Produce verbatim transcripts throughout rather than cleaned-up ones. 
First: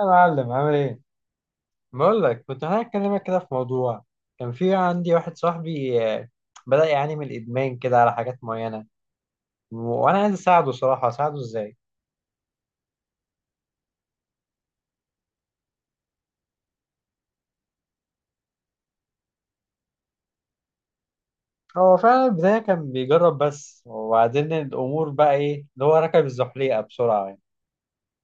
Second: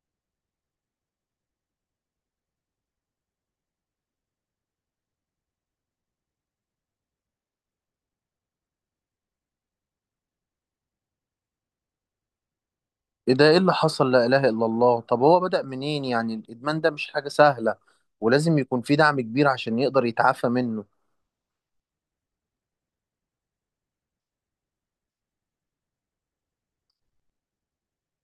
يا معلم عامل ايه؟ بقول لك كنت انا هكلمك كده في موضوع. كان في عندي واحد صاحبي آه، بدأ يعاني من الادمان كده على حاجات معينة. وانا عايز اساعده صراحة، اساعده ازاي؟ ايه ده، ايه اللي حصل؟ لا اله الا الله. طب هو بدأ منين يعني؟ الادمان ده مش حاجة سهلة، ولازم يكون في دعم كبير عشان يقدر يتعافى منه. هو فعلا البداية كان بيجرب بس، وبعدين الامور بقى ايه اللي هو ركب الزحليقة بسرعة يعني.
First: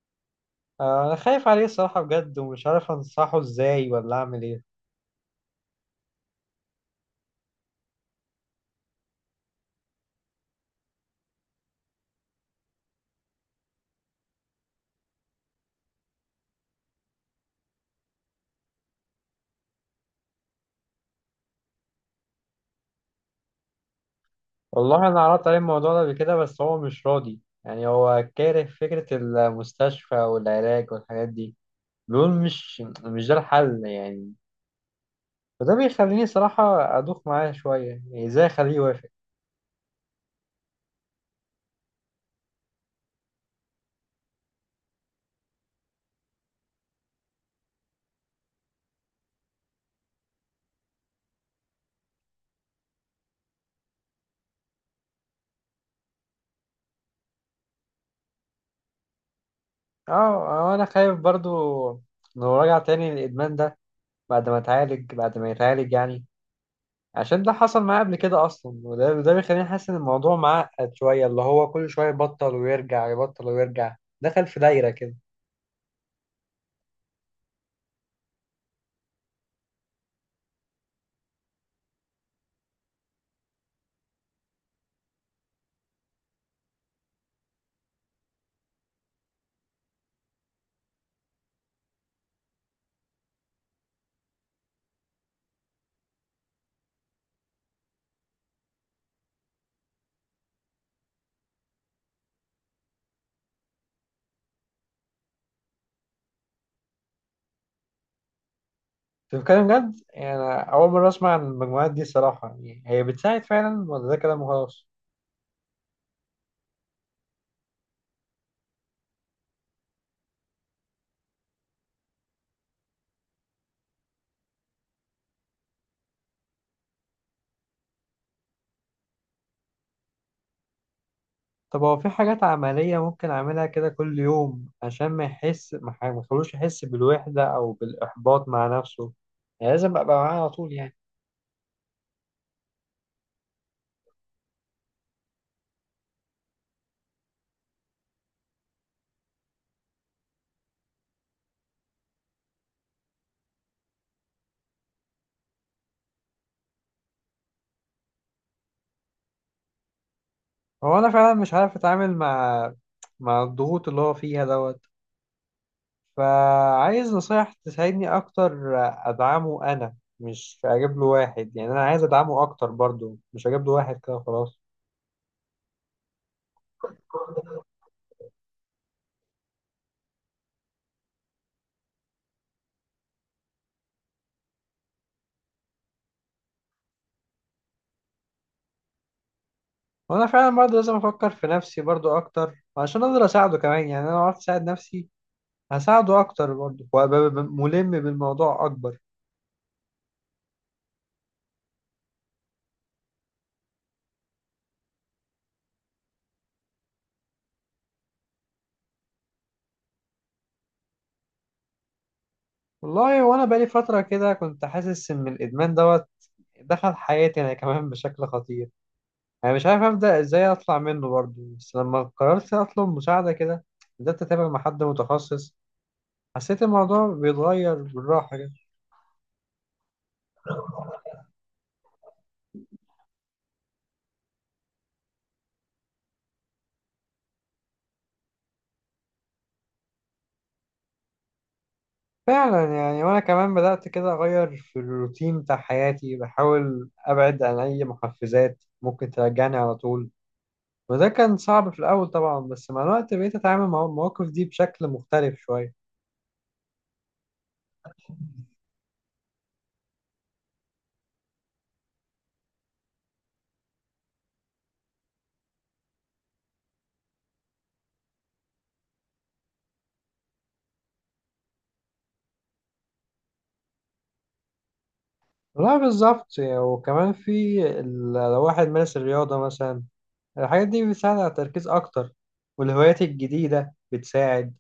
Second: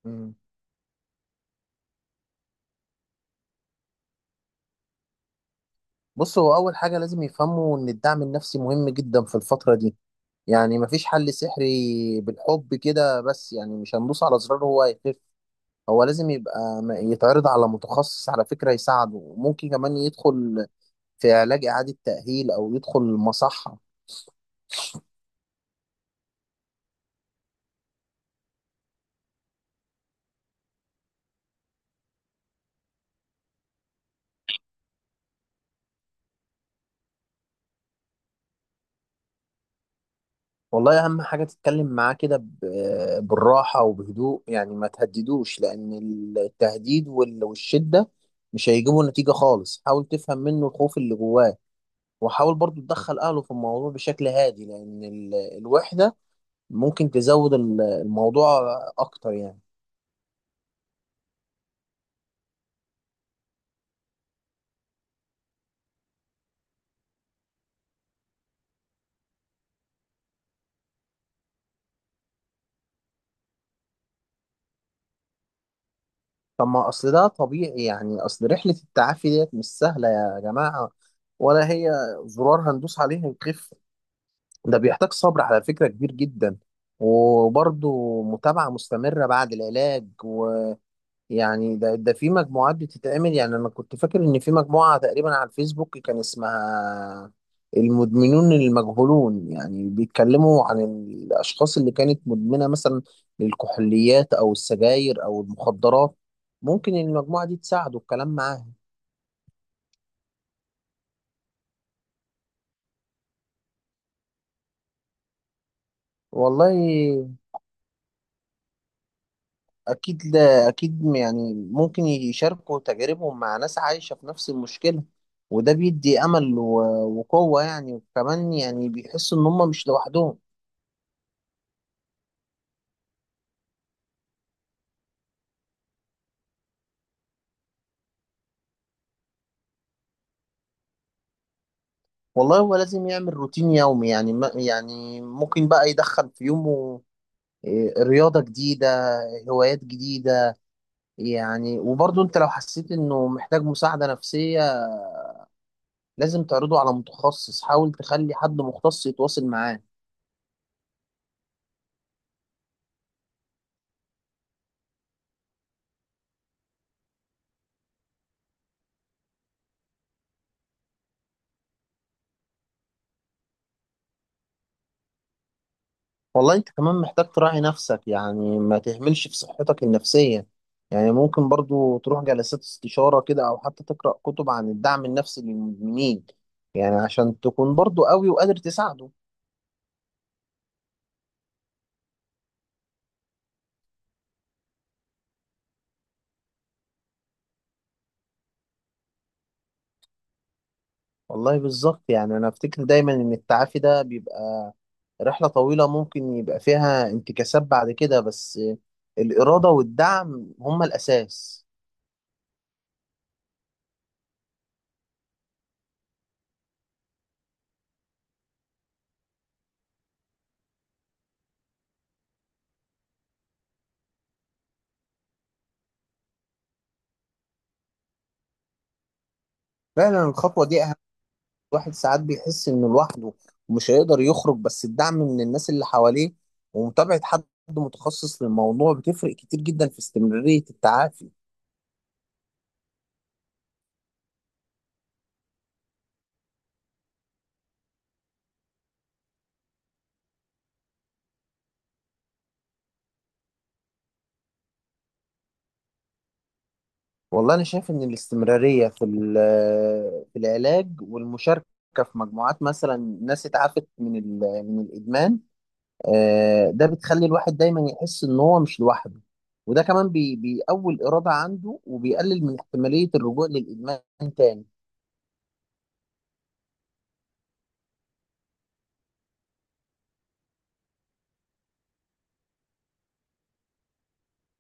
مم. آه، انا خايف عليه الصراحة بجد، ومش عارف انصحه ازاي ولا اعمل ايه. بص، هو اول حاجة لازم يفهموا ان الدعم النفسي مهم جدا في الفترة دي. يعني مفيش حل سحري بالحب كده، بس يعني مش هندوس على زرار هو هيخف. هو لازم يبقى م- يتعرض على متخصص على فكرة يساعده، وممكن كمان يدخل في علاج إعادة تأهيل أو يدخل مصحة. والله انا عرضت عليه الموضوع ده قبل كده، بس هو مش راضي. يعني هو كاره فكرة المستشفى والعلاج والحاجات دي، دول مش مش ده الحل يعني. فده بيخليني صراحة أدوخ معاه شوية، يعني إزاي أخليه يوافق؟ والله اهم حاجه تتكلم معاه كده ب- بالراحه وبهدوء، يعني ما تهددوش، لان التهديد وال- والشده مش هيجيبوا نتيجه خالص. حاول تفهم منه الخوف اللي جواه، وحاول برضو تدخل اهله في الموضوع بشكل هادي، لان ال- الوحده ممكن تزود ال- الموضوع اكتر يعني. أه آه، أنا خايف برضو لو رجع تاني للإدمان ده بعد ما اتعالج، بعد ما يتعالج يعني عشان ده حصل معاه قبل كده أصلا. وده ده بيخليني حاسس إن الموضوع معقد شوية، اللي هو كل شوية يبطل ويرجع، يبطل ويرجع. دخل في دايرة كده. طب ما اصل ده طبيعي، يعني اصل رحله التعافي ديت مش سهله يا جماعه، ولا هي زرار هندوس عليه هيخف. ده بيحتاج صبر على فكرة كبير جدا، وبرضه متابعة مستمرة بعد العلاج. ويعني ده ده في مجموعات بتتعمل. يعني أنا كنت فاكر إن في مجموعة تقريبا على الفيسبوك كان اسمها المدمنون المجهولون، يعني بيتكلموا عن الأشخاص اللي كانت مدمنة مثلا للكحوليات أو السجاير أو المخدرات. ممكن المجموعة دي تساعده الكلام معاها. أنت بتتكلم جد؟ يعني أنا أول مرة أسمع عن المجموعات دي صراحة، يعني هي بتساعد فعلا ولا ده كلام وخلاص؟ والله أكيد، لا أكيد، يعني ممكن يشاركوا تجاربهم مع ناس عايشة في نفس المشكلة، وده بيدي أمل و- وقوة يعني. وكمان يعني بيحسوا إن هم مش لوحدهم. طب هو في حاجات عملية ممكن أعملها كده كل يوم، عشان ما يحس، ما ح- ما يخلوش يحس بالوحدة أو بالإحباط مع نفسه؟ يعني لازم أبقى معاه على طول يعني؟ والله هو لازم يعمل روتين يومي، يعني ما يعني ممكن بقى يدخل في يومه إيه، رياضة جديدة، هوايات جديدة. يعني وبرضه أنت لو حسيت إنه محتاج مساعدة نفسية لازم تعرضه على متخصص، حاول تخلي حد مختص يتواصل معاه. هو أنا فعلا مش عارف أتعامل مع، مع الضغوط اللي هو فيها دوت، فعايز نصايح تساعدني أكتر أدعمه، أنا مش أجيب له واحد. يعني أنا عايز أدعمه أكتر برضو، مش أجيب له واحد كده خلاص. والله انت كمان محتاج تراعي نفسك، يعني ما تهملش في صحتك النفسية. يعني ممكن برضو تروح جلسات استشارة كده، او حتى تقرأ كتب عن الدعم النفسي للمدمنين، يعني عشان تكون برضو قوي وقادر تساعده. وأنا فعلا برضو لازم أفكر في نفسي برضو أكتر، عشان أقدر أساعده كمان. يعني أنا لو عرفت أساعد نفسي هساعده اكتر برضه، وابقى ب- ملم بالموضوع اكبر. والله بالظبط. يعني انا افتكر دايما ان التعافي ده بيبقى رحلة طويلة، ممكن يبقى فيها انتكاسات بعد كده، بس الإرادة والدعم هما الأساس. والله وانا بقالي فتره كده كنت حاسس ان الادمان دوت دخل حياتي انا كمان بشكل خطير. انا مش عارف ابدا ازاي اطلع منه برضه، بس لما قررت اطلب مساعده كده، بدات اتابع مع حد متخصص، حسيت الموضوع بيتغير بالراحه كده. فعلا الخطوة دي، الواحد ساعات بيحس انه لوحده ومش هيقدر يخرج، بس الدعم من الناس اللي حواليه ومتابعة حد متخصص للموضوع بتفرق كتير جدا في استمرارية التعافي. فعلا يعني، وانا كمان بدات كده اغير في الروتين بتاع حياتي، بحاول ابعد عن اي محفزات ممكن ترجعني على طول. وده كان صعب في الأول طبعا، بس مع الوقت بقيت أتعامل مع المواقف دي بشكل مختلف شوية. والله انا شايف ان الاستمرارية في ال- في العلاج والمشاركة في مجموعات مثلا ناس اتعافت من ال- من الادمان، آه، ده بتخلي الواحد دايما يحس ان هو مش لوحده، وده كمان بي- بيقوي الإرادة عنده وبيقلل من احتمالية الرجوع للإدمان تاني. لا بالظبط يعني، وكمان في ال- لو واحد مارس الرياضة مثلا، الحاجات دي بتساعد على التركيز أكتر، والهوايات الجديدة بتساعد.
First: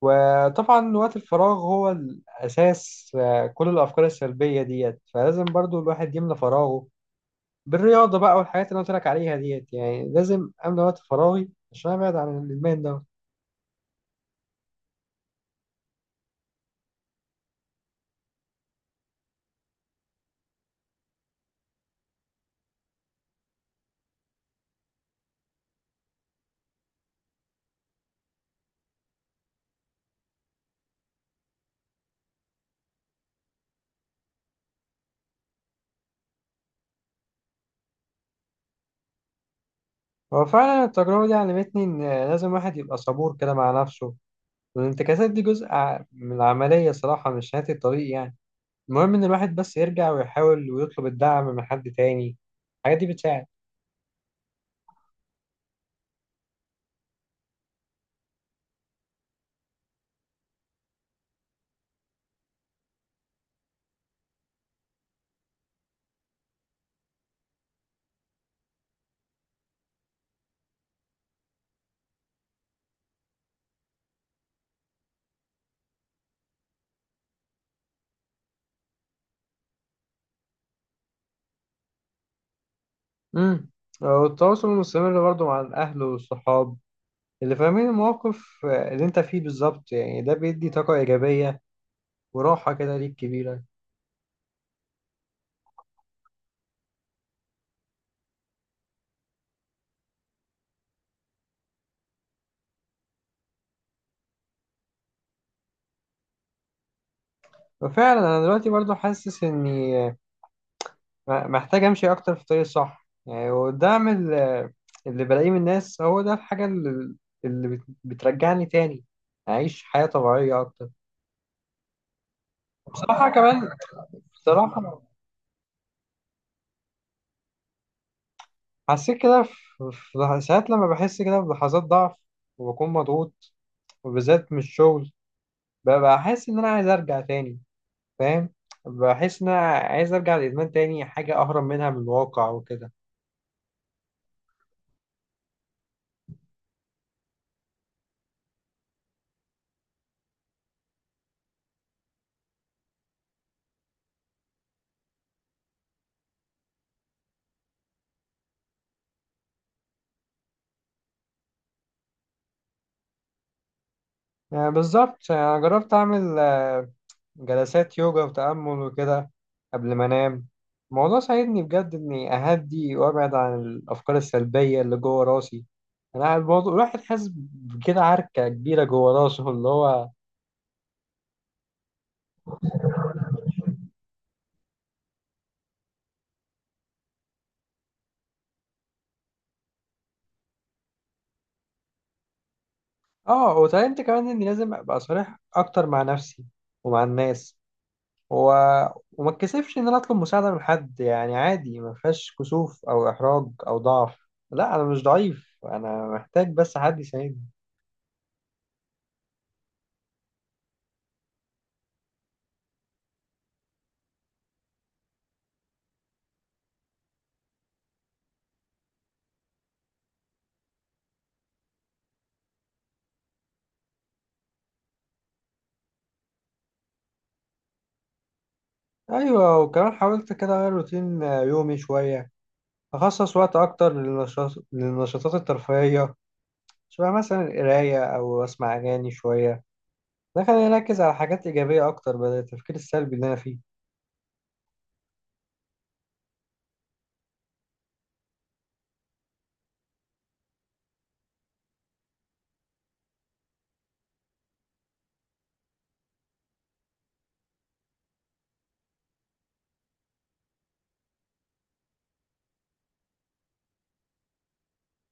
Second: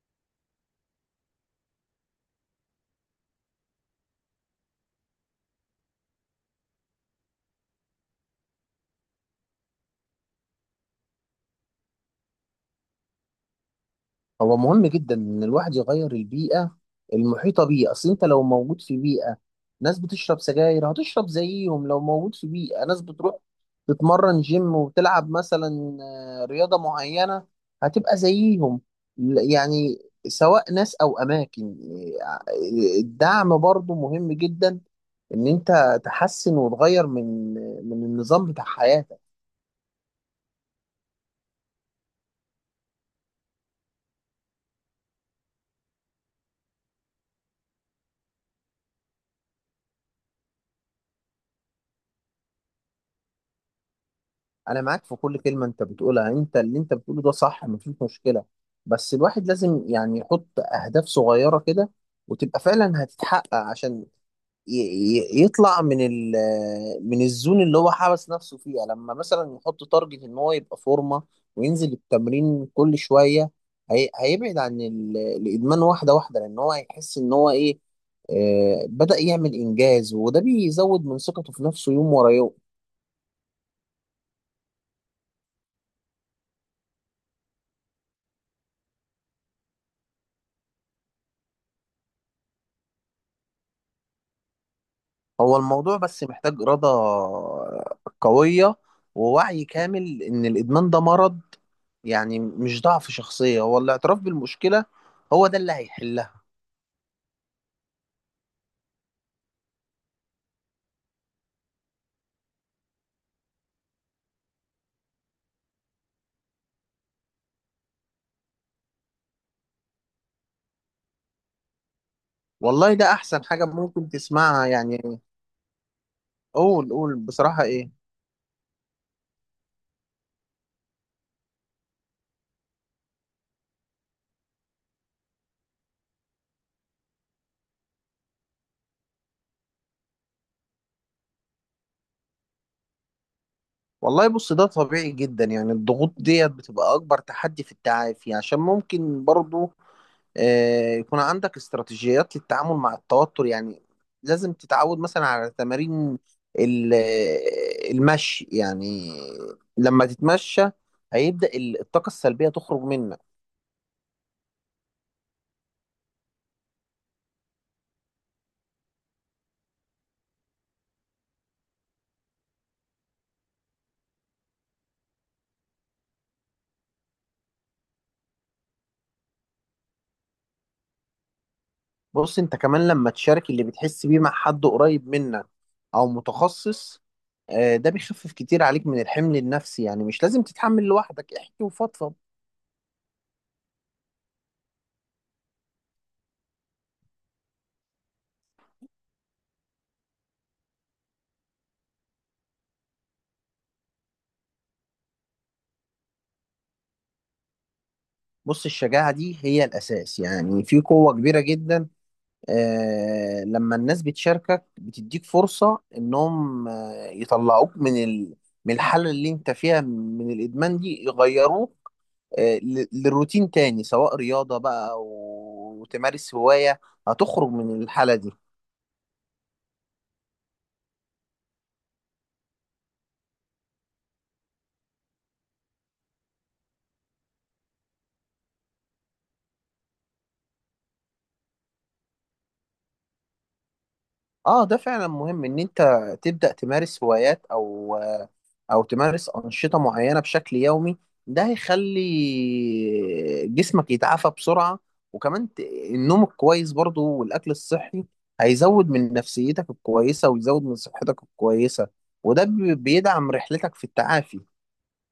وطبعا وقت الفراغ هو الأساس آه، كل الأفكار السلبية ديت، فلازم برضو الواحد يملى فراغه بالرياضة بقى، والحاجات اللي أنا قلت لك عليها ديت. يعني لازم أملى وقت فراغي عشان أبعد عن الإدمان ده. هو مهم جدا ان الواحد يغير البيئه المحيطه بيه. اصل انت لو موجود في بيئه ناس بتشرب سجاير هتشرب زيهم، لو موجود في بيئه ناس بتروح تتمرن جيم وتلعب مثلا آه، رياضه معينه هتبقى زيهم. ل- يعني سواء ناس او اماكن، آه، الدعم برضو مهم جدا، ان انت تحسن وتغير من آه، من النظام بتاع حياتك. هو فعلا التجربة دي علمتني إن لازم الواحد يبقى صبور كده مع نفسه، والانتكاسات دي جزء ع- من العملية صراحة، مش نهاية الطريق يعني. المهم إن الواحد بس يرجع ويحاول، ويطلب الدعم من حد تاني. الحاجات دي بتساعد. انا معاك في كل كلمه انت بتقولها. انت اللي انت بتقوله ده صح، مفيش مشكله، بس الواحد لازم يعني يحط اهداف صغيره كده وتبقى فعلا هتتحقق، عشان ي- ي- يطلع من ال، من الزون اللي هو حبس نفسه فيها. لما مثلا يحط تارجت ان هو يبقى فورمه وينزل التمرين كل شويه، هي هيبعد عن ال- الادمان واحده واحده، لان هو هيحس ان هو ايه، آه، بدأ يعمل انجاز، وده بيزود من ثقته في نفسه يوم ورا يوم. امم والتواصل المستمر برضه مع الأهل والصحاب اللي فاهمين المواقف اللي أنت فيه بالظبط، يعني ده بيدي طاقة إيجابية وراحة كده ليك كبيرة. هو الموضوع بس محتاج إرادة قوية، ووعي كامل إن الإدمان ده مرض، يعني مش ضعف شخصية. هو الاعتراف بالمشكلة هو ده اللي هيحلها. وفعلا أنا دلوقتي برضه حاسس إني م- محتاج امشي اكتر في الطريق الصح يعني، وده من ال- اللي بلاقيه من الناس. هو ده الحاجة اللي, اللي بت- بترجعني تاني اعيش حياة طبيعية اكتر. والله ده بصراحة أحسن حاجة كمان، ممكن تسمعها بصراحة يعني. قول، قول بصراحة إيه. حسيت كده في، في لح- ساعات لما بحس كده بلحظات ضعف، وبكون مضغوط، وبالذات من الشغل، ب- بحس ان انا عايز ارجع تاني، فاهم؟ بحس ان انا عايز ارجع للادمان تاني، حاجة اهرب منها من الواقع وكده. والله بص، ده طبيعي جدا. يعني الضغوط ديت بتبقى أكبر تحدي في التعافي، عشان ممكن برضو آه، يكون عندك استراتيجيات للتعامل مع التوتر. يعني لازم تتعود مثلا على تمارين ال- آه، المشي يعني، لما تتمشى هيبدأ ال- الطاقة السلبية تخرج منك. يعني بالظبط، انا جربت اعمل جلسات يوجا وتأمل وكده قبل ما أنام. الموضوع ساعدني بجد إني أهدي وأبعد عن الأفكار السلبية اللي جوه راسي. أنا الموضوع الواحد حاسس بكده عركة كبيرة جوه راسه اللي هو. بص انت كمان لما تشارك اللي بتحس بيه مع حد قريب منك او متخصص، آه، ده بيخفف كتير عليك من الحمل النفسي. يعني مش لازم تتحمل لوحدك، احكي وفضفض. آه، وتعلمت كمان إني لازم أبقى صريح أكتر مع نفسي ومع الناس، و... وما اتكسفش إن أنا أطلب مساعدة من حد. يعني عادي، ما فيهاش كسوف أو إحراج أو ضعف. لا أنا مش ضعيف، أنا محتاج بس حد يساعدني. بص الشجاعة دي هي الأساس، يعني في قوة كبيرة جدا. آه لما الناس بتشاركك بتديك فرصة إنهم آه يطلعوك من ال، من الحالة اللي أنت فيها من الإدمان دي يغيروه آه ل- للروتين تاني، سواء رياضة بقى أو تمارس هواية هتخرج من الحالة دي. ايوه، وكمان حاولت كده اغير روتين آه، يومي شويه، اخصص وقت اكتر للنشاط، للنشاطات الترفيهيه، شبه مثلا القرايه او اسمع اغاني شويه. ده خلاني اركز على حاجات ايجابيه اكتر، بدل التفكير السلبي اللي انا فيه. اه ده فعلا مهم ان انت تبدأ تمارس هوايات او او تمارس أنشطة معينة بشكل يومي، ده هيخلي جسمك يتعافى بسرعة. وكمان ت- النوم الكويس برضو والاكل الصحي هيزود من نفسيتك الكويسة ويزود من صحتك الكويسة، وده بي- بيدعم رحلتك في التعافي.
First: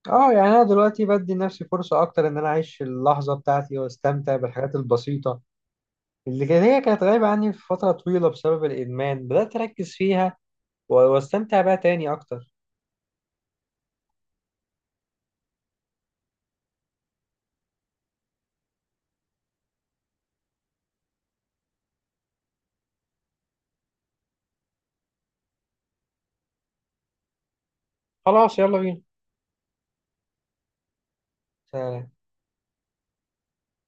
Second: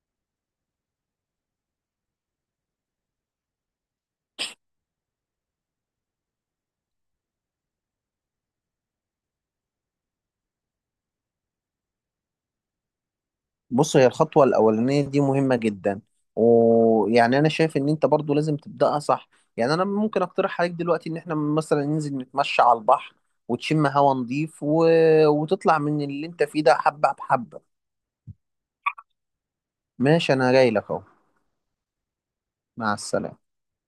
اه يعني انا دلوقتي بدي لنفسي فرصه اكتر ان انا اعيش اللحظه بتاعتي، واستمتع بالحاجات البسيطه اللي كان- هي كانت غايبه عني في فتره طويله بسبب الادمان. بدات اركز فيها و- واستمتع بيها تاني اكتر. بص هي الخطوة الأولانية دي مهمة جدا، ويعني أنا شايف إن أنت برضو لازم تبدأها صح. يعني أنا ممكن أقترح عليك دلوقتي إن إحنا مثلا ننزل نتمشى على البحر، وتشم هوا نضيف، و، وتطلع من اللي أنت فيه ده حبة بحبة. خلاص يلا بينا. ماشي، أنا جاي لك أهو. سلام. مع السلامة.